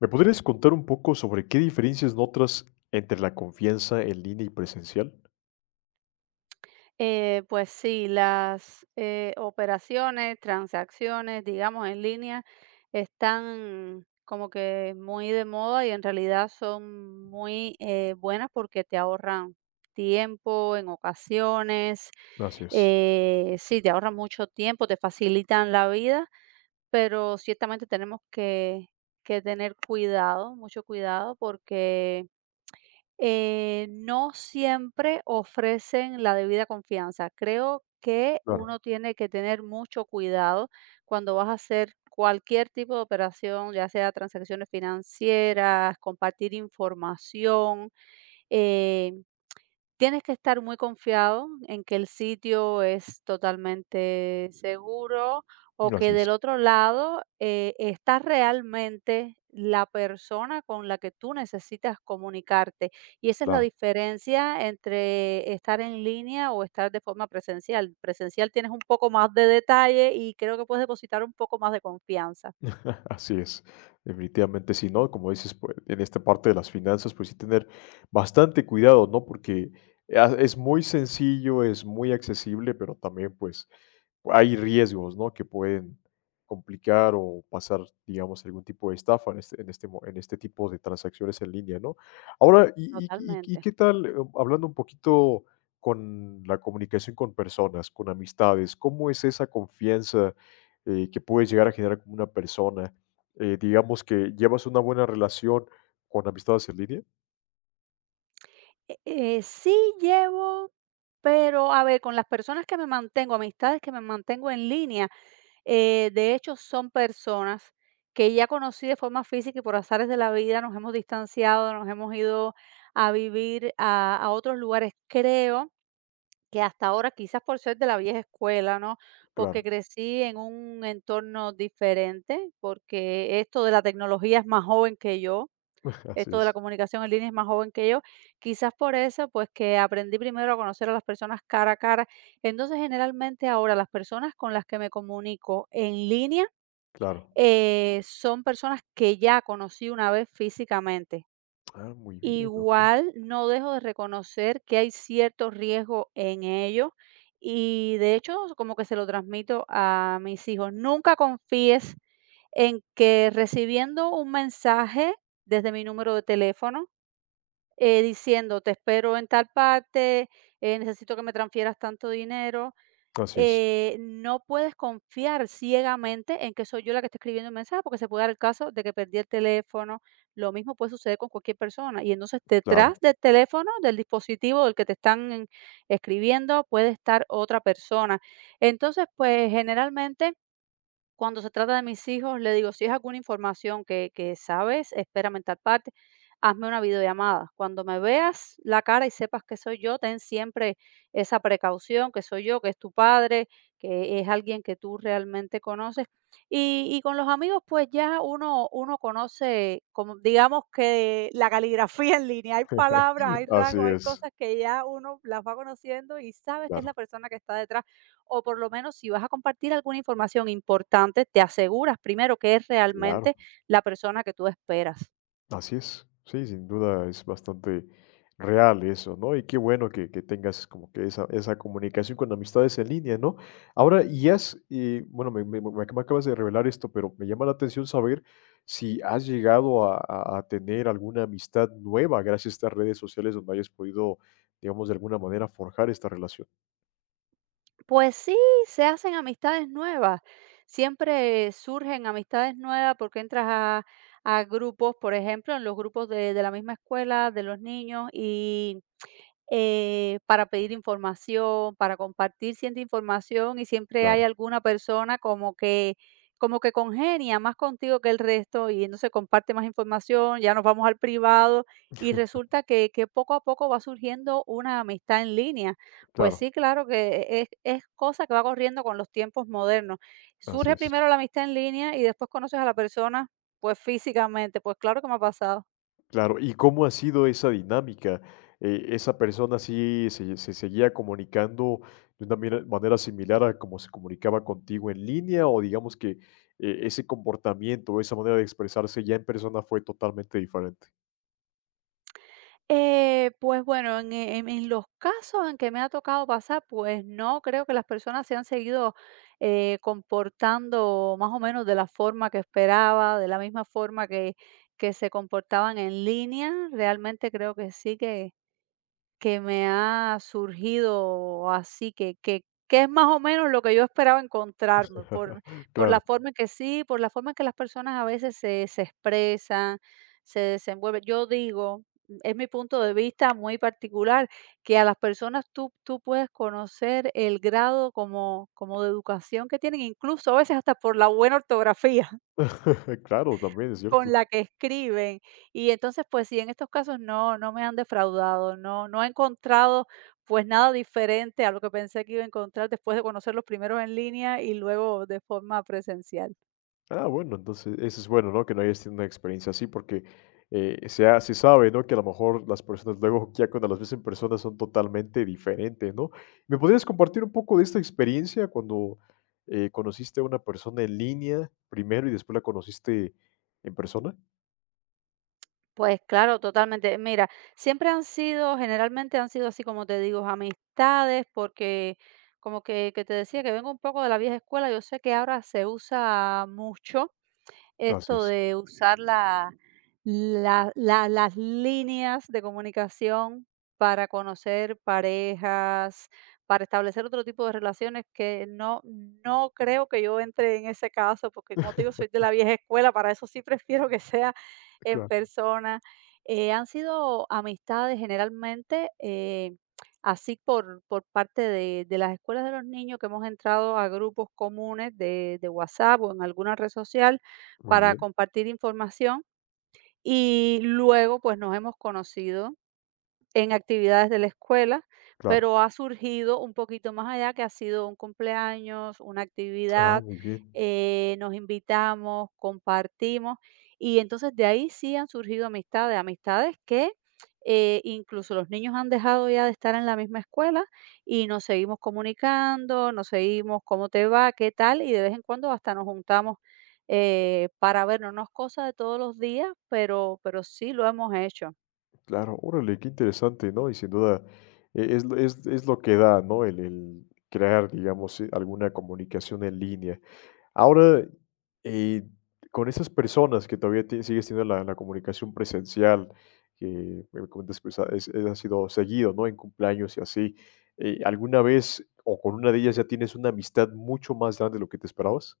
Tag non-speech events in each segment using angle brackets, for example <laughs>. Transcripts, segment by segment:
¿Me podrías contar un poco sobre qué diferencias notas entre la confianza en línea y presencial? Pues sí, las operaciones, transacciones, digamos, en línea, están como que muy de moda y en realidad son muy buenas porque te ahorran tiempo en ocasiones, Así es. Sí, te ahorran mucho tiempo, te facilitan la vida, pero ciertamente tenemos que tener cuidado, mucho cuidado, porque no siempre ofrecen la debida confianza. Creo que uno Claro, tiene que tener mucho cuidado cuando vas a hacer cualquier tipo de operación, ya sea transacciones financieras, compartir información. eh, Tienes que estar muy confiado en que el sitio es totalmente seguro o que así es. del otro lado, está realmente la persona con la que tú necesitas comunicarte. Y esa es la Claro. diferencia entre estar en línea o estar de forma presencial. Presencial tienes un poco más de detalle y creo que puedes depositar un poco más de confianza. <laughs> Así es, definitivamente sí, ¿no? Como dices, pues, en esta parte de las finanzas, pues sí tener bastante cuidado, ¿no? Porque es muy sencillo, es muy accesible, pero también pues hay riesgos, ¿no? Que pueden complicar o pasar, digamos, algún tipo de estafa en este tipo de transacciones en línea, ¿no? Ahora, ¿y Totalmente. qué tal, hablando un poquito con la comunicación con personas, con amistades, ¿cómo es esa confianza que puedes llegar a generar como una persona? Digamos que llevas una buena relación con amistades en línea. Sí llevo, pero a ver, con las personas que me mantengo, amistades que me mantengo en línea, de hecho, son personas que ya conocí de forma física y por azares de la vida nos hemos distanciado, nos hemos ido a vivir a otros lugares. Creo que hasta ahora, quizás por ser de la vieja escuela, ¿no? Porque Claro. crecí en un entorno diferente, porque esto de la tecnología es más joven que yo, <laughs> Así esto de la es, comunicación en línea, es más joven que yo. Quizás por eso, pues que aprendí primero a conocer a las personas cara a cara. Entonces, generalmente ahora las personas con las que me comunico en línea claro. Son personas que ya conocí una vez físicamente. Ah, muy bien. Ok. Igual no dejo de reconocer que hay cierto riesgo en ello y de hecho como que se lo transmito a mis hijos. Nunca confíes en que recibiendo un mensaje desde mi número de teléfono diciendo: "Te espero en tal parte, necesito que me transfieras tanto dinero". Así es, No puedes confiar ciegamente en que soy yo la que está escribiendo el mensaje, porque se puede dar el caso de que perdí el teléfono. Lo mismo puede suceder con cualquier persona. Y entonces detrás claro. del teléfono, del dispositivo del que te están escribiendo, puede estar otra persona. Entonces, pues, generalmente cuando se trata de mis hijos, le digo, si es alguna información que sabes, espérame en tal parte, hazme una videollamada. Cuando me veas la cara y sepas que soy yo, ten siempre esa precaución, que soy yo, que es tu padre, que es alguien que tú realmente conoces. Y con los amigos, pues ya uno conoce, como, digamos que la caligrafía en línea, hay palabras, hay <laughs> Así rasgos, hay es, cosas que ya uno las va conociendo y sabes que es la claro, persona que está detrás, o por lo menos si vas a compartir alguna información importante, te aseguras primero que es claro. realmente la persona que tú esperas. Así es, sí, sin duda es bastante real eso, ¿no? Y qué bueno que tengas como que esa comunicación con amistades en línea, ¿no? Ahora, y has, bueno, me acabas de revelar esto, pero me llama la atención saber si has llegado a, a tener alguna amistad nueva gracias a estas redes sociales donde hayas podido, digamos, de alguna manera forjar esta relación. Pues sí, se hacen amistades nuevas. Siempre surgen amistades nuevas porque entras a grupos, por ejemplo, en los grupos de la misma escuela, de los niños, y para pedir información, para compartir cierta información y siempre hay Claro, alguna persona como que congenia más contigo que el resto y entonces comparte más información, ya nos vamos al privado y resulta que poco a poco va surgiendo una amistad en línea. Pues claro, sí, claro que es cosa que va corriendo con los tiempos modernos. así Surge es. primero la amistad en línea y después conoces a la persona pues físicamente, pues claro que me ha pasado. Claro, ¿y cómo ha sido esa dinámica? ¿Esa persona sí se seguía comunicando de una mira manera similar a como se comunicaba contigo en línea? O digamos que, ese comportamiento, esa manera de expresarse ya en persona fue totalmente diferente. Pues bueno, en los casos en que me ha tocado pasar, pues no creo que las personas se han seguido comportando más o menos de la forma que esperaba, de la misma forma que se comportaban en línea. Realmente creo que sí, que me ha surgido así, que es más o menos lo que yo esperaba encontrarme, por <laughs> por la Claro. forma en que sí, por la forma en que las personas a veces se expresan, se desenvuelven. Yo digo, es mi punto de vista muy particular, que a las personas tú puedes conocer el grado como de educación que tienen, incluso a veces hasta por la buena ortografía. <laughs> Claro, también es Con cierto. la que escriben. Y entonces, pues sí, en estos casos no me han defraudado, no he encontrado pues nada diferente a lo que pensé que iba a encontrar después de conocerlos primero en línea y luego de forma presencial. Ah, bueno, entonces eso es bueno, ¿no? Que no hayas tenido una experiencia así, porque se, se sabe, ¿no? Que a lo mejor las personas luego, ya cuando las ves en persona, son totalmente diferentes, ¿no? ¿Me podrías compartir un poco de esta experiencia cuando conociste a una persona en línea primero y después la conociste en persona? Pues claro, totalmente. Mira, siempre han sido, generalmente han sido así como te digo, amistades, porque como que te decía que vengo un poco de la vieja escuela, yo sé que ahora se usa mucho esto Gracias. de usar la las líneas de comunicación para conocer parejas, para establecer otro tipo de relaciones que no creo que yo entre en ese caso, porque como te digo, <laughs> soy de la vieja escuela, para eso sí <laughs> prefiero que sea en Claro, persona. Han sido amistades generalmente, así por parte de las escuelas de los niños que hemos entrado a grupos comunes de WhatsApp o en alguna red social muy para bien, compartir información y luego, pues, nos hemos conocido en actividades de la escuela, claro. pero ha surgido un poquito más allá, que ha sido un cumpleaños, una Ah, actividad, muy bien, nos invitamos, compartimos, y entonces de ahí sí han surgido amistades, amistades que incluso los niños han dejado ya de estar en la misma escuela y nos seguimos comunicando, nos seguimos cómo te va, qué tal, y de vez en cuando hasta nos juntamos para vernos, no es cosa de todos los días, pero sí lo hemos hecho. claro. Órale, qué interesante, ¿no? Y sin duda es, es lo que da, ¿no? El crear, digamos, alguna comunicación en línea. Ahora, eh, con esas personas que todavía tie sigues teniendo la comunicación presencial, que me comentas que, pues, ha sido seguido, ¿no?, en cumpleaños y así, ¿alguna vez o con una de ellas ya tienes una amistad mucho más grande de lo que te esperabas?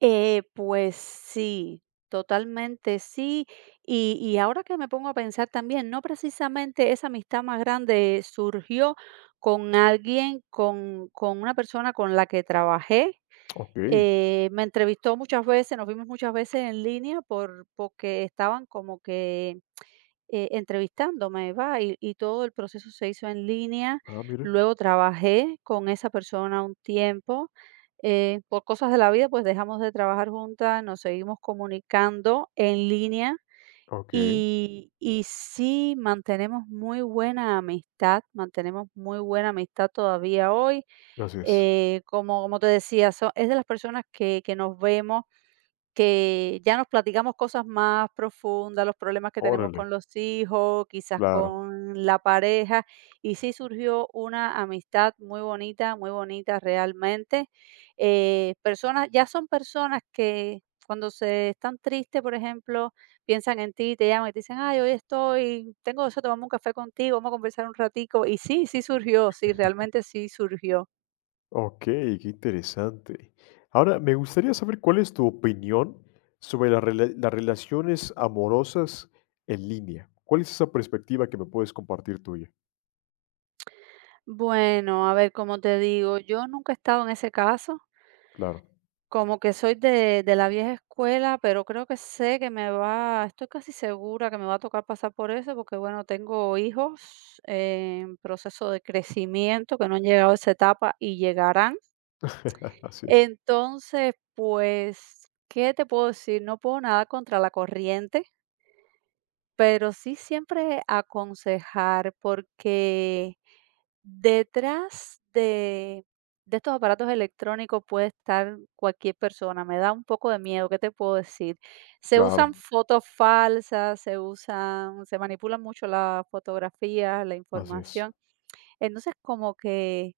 Pues sí, totalmente sí. Y ahora que me pongo a pensar también, no precisamente esa amistad más grande surgió con alguien, con una persona con la que trabajé. Okey. Me entrevistó muchas veces, nos vimos muchas veces en línea porque estaban como que entrevistándome, va, y todo el proceso se hizo en línea. Ah, mira. Luego trabajé con esa persona un tiempo. Eh, por cosas de la vida, pues dejamos de trabajar juntas, nos seguimos comunicando en línea Okey. Y sí mantenemos muy buena amistad, mantenemos muy buena amistad todavía hoy. Así es. Como, como te decía, es de las personas que nos vemos que ya nos platicamos cosas más profundas, los problemas que tenemos Órale, con los hijos, quizás claro. con la pareja, y sí surgió una amistad muy bonita realmente. Personas, ya son personas que cuando se están tristes, por ejemplo, piensan en ti, te llaman y te dicen, ay, hoy estoy, tengo eso tomamos un café contigo, vamos a conversar un ratico. Y sí, sí surgió, sí, realmente sí surgió. Ok, qué interesante. Ahora, me gustaría saber cuál es tu opinión sobre la las relaciones amorosas en línea. ¿Cuál es esa perspectiva que me puedes compartir tuya? Bueno, a ver, como te digo, yo nunca he estado en ese caso. Claro. Como que soy de la vieja escuela, pero creo que sé que me va, estoy casi segura que me va a tocar pasar por eso, porque, bueno, tengo hijos en proceso de crecimiento que no han llegado a esa etapa y llegarán. <laughs> Así es. Entonces, pues, ¿qué te puedo decir? No puedo nada contra la corriente, pero sí siempre aconsejar, porque detrás de estos aparatos electrónicos puede estar cualquier persona, me da un poco de miedo, ¿qué te puedo decir? Se Claro, usan fotos falsas, se usan se manipulan mucho las fotografías, la así es. información. Entonces, como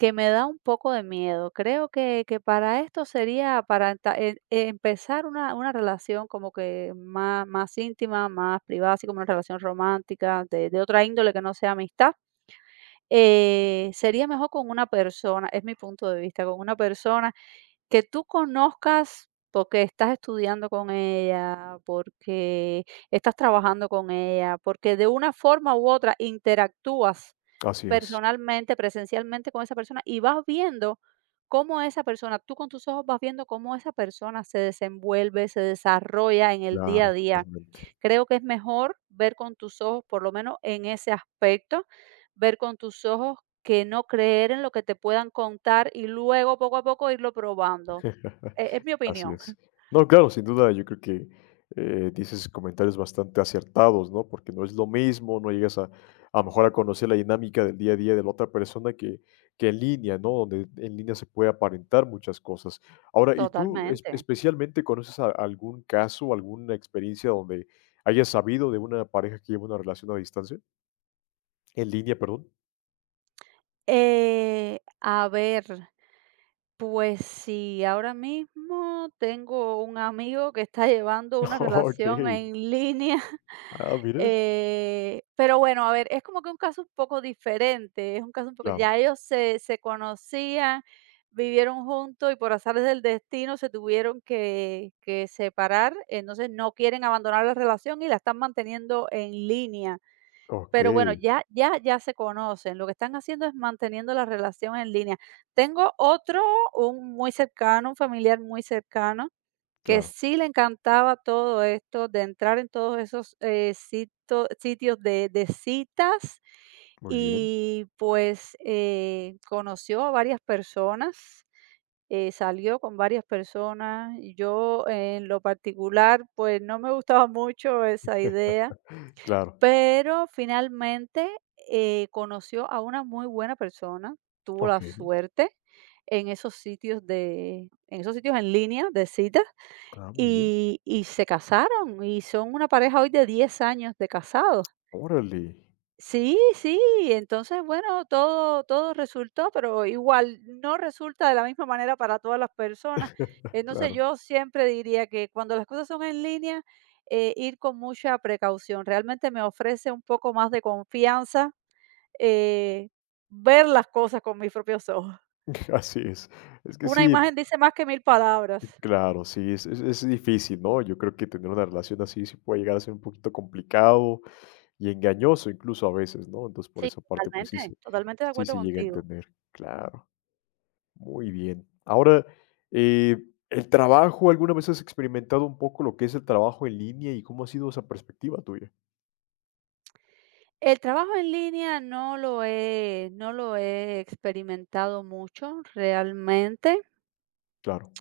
que me da un poco de miedo. Creo que para esto sería para empezar una relación como que más íntima, más privada, así como una relación romántica, de otra índole que no sea amistad. Sería mejor con una persona, es mi punto de vista, con una persona que tú conozcas porque estás estudiando con ella, porque estás trabajando con ella, porque de una forma u otra interactúas Así es. personalmente, presencialmente con esa persona y vas viendo cómo esa persona, tú con tus ojos vas viendo cómo esa persona se desenvuelve, se desarrolla en el día a Claro, día. totalmente. Creo que es mejor ver con tus ojos, por lo menos en ese aspecto, ver con tus ojos que no creer en lo que te puedan contar y luego poco a poco irlo probando. <laughs> Es mi Así opinión. es. <laughs> No, claro, sin duda, yo creo que dices comentarios bastante acertados, ¿no? Porque no es lo mismo, no llegas a lo mejor a conocer la dinámica del día a día de la otra persona que en línea, ¿no? Donde en línea se puede aparentar muchas cosas. Ahora, ¿y tú Totalmente. especialmente conoces algún caso, alguna experiencia donde hayas sabido de una pareja que lleva una relación a distancia? En línea, perdón. A ver, pues sí, ahora mismo tengo un amigo que está llevando <laughs> una Ok. relación en línea. Ah, mira. Pero bueno, a ver, es como que un caso un poco diferente, es un caso un poco, Claro. ya ellos se conocían, vivieron juntos y por azares del destino se tuvieron que separar, entonces no quieren abandonar la relación y la están manteniendo en línea. Ok. Pero bueno, ya se conocen, lo que están haciendo es manteniendo la relación en línea. Tengo otro, un muy cercano, un familiar muy cercano, que Claro. sí le encantaba todo esto de entrar en todos esos, sito sitios de citas Muy bien. y, pues, conoció a varias personas, salió con varias personas. Yo, en lo particular, pues, no me gustaba mucho esa idea, Claro. pero finalmente, conoció a una muy buena persona, tuvo la Ok. suerte en esos sitios de en esos sitios en línea de citas, Ah, muy bien. Y se casaron, y son una pareja hoy de 10 años de casados. Órale, Sí, sí, entonces, bueno, todo resultó, pero igual no resulta de la misma manera para todas las personas. Entonces, claro. yo siempre diría que cuando las cosas son en línea, ir con mucha precaución. Realmente me ofrece un poco más de confianza, eh, ver las cosas con mis propios ojos. <laughs> Así es. Es que Una sí, imagen dice más que 1000 palabras. claro, sí, es difícil, ¿no? Yo creo que tener una relación así sí puede llegar a ser un poquito complicado y engañoso incluso a veces, ¿no? Entonces, por Sí, esa parte, totalmente, totalmente de sí acuerdo se llega a contigo. entender. Claro, muy bien. Ahora, eh, el trabajo, ¿alguna vez has experimentado un poco lo que es el trabajo en línea y cómo ha sido esa perspectiva tuya? El trabajo en línea no lo he experimentado mucho realmente. Claro.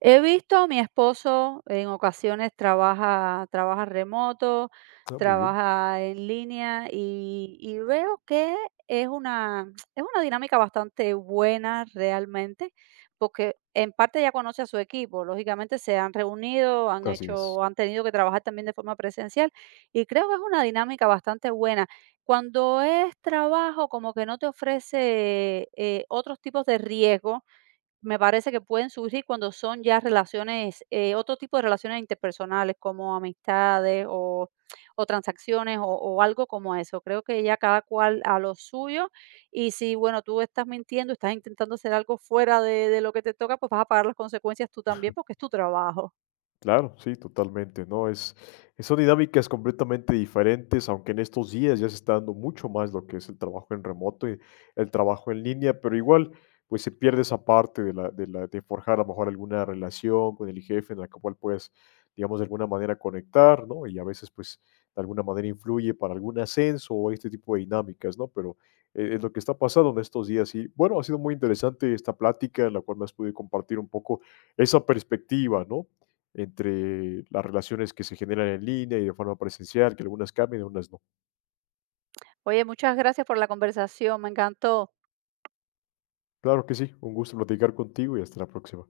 He visto mi esposo en ocasiones trabaja remoto, Ah, muy bien. trabaja en línea y veo que es una <tsk> es una dinámica bastante buena realmente, porque en parte ya conoce a su equipo. Lógicamente se han reunido, Así es. Han tenido que trabajar también de forma presencial y creo que es una dinámica bastante buena. Cuando es trabajo, como que no te ofrece, otros tipos de riesgo me parece que pueden surgir cuando son ya relaciones, otro tipo de relaciones interpersonales como amistades o transacciones o algo como eso. Creo que ya cada cual a lo suyo y si, bueno, tú estás mintiendo, estás intentando hacer algo fuera de lo que te toca, pues vas a pagar las consecuencias tú también porque es tu trabajo. Claro, sí, totalmente, ¿no? Es, son dinámicas completamente diferentes, aunque en estos días ya se está dando mucho más lo que es el trabajo en remoto y el trabajo en línea, pero igual, pues se pierde esa parte de la, de la, de forjar a lo mejor alguna relación con el jefe en la cual puedes, digamos, de alguna manera conectar, ¿no? Y a veces, pues, de alguna manera influye para algún ascenso o este tipo de dinámicas, ¿no? Pero es lo que está pasando en estos días. Y bueno, ha sido muy interesante esta plática en la cual me has podido compartir un poco esa perspectiva, ¿no?, entre las relaciones que se generan en línea y de forma presencial, que algunas cambian, algunas no. Oye, muchas gracias por la conversación, me encantó. Claro que sí, un gusto platicar contigo y hasta la próxima.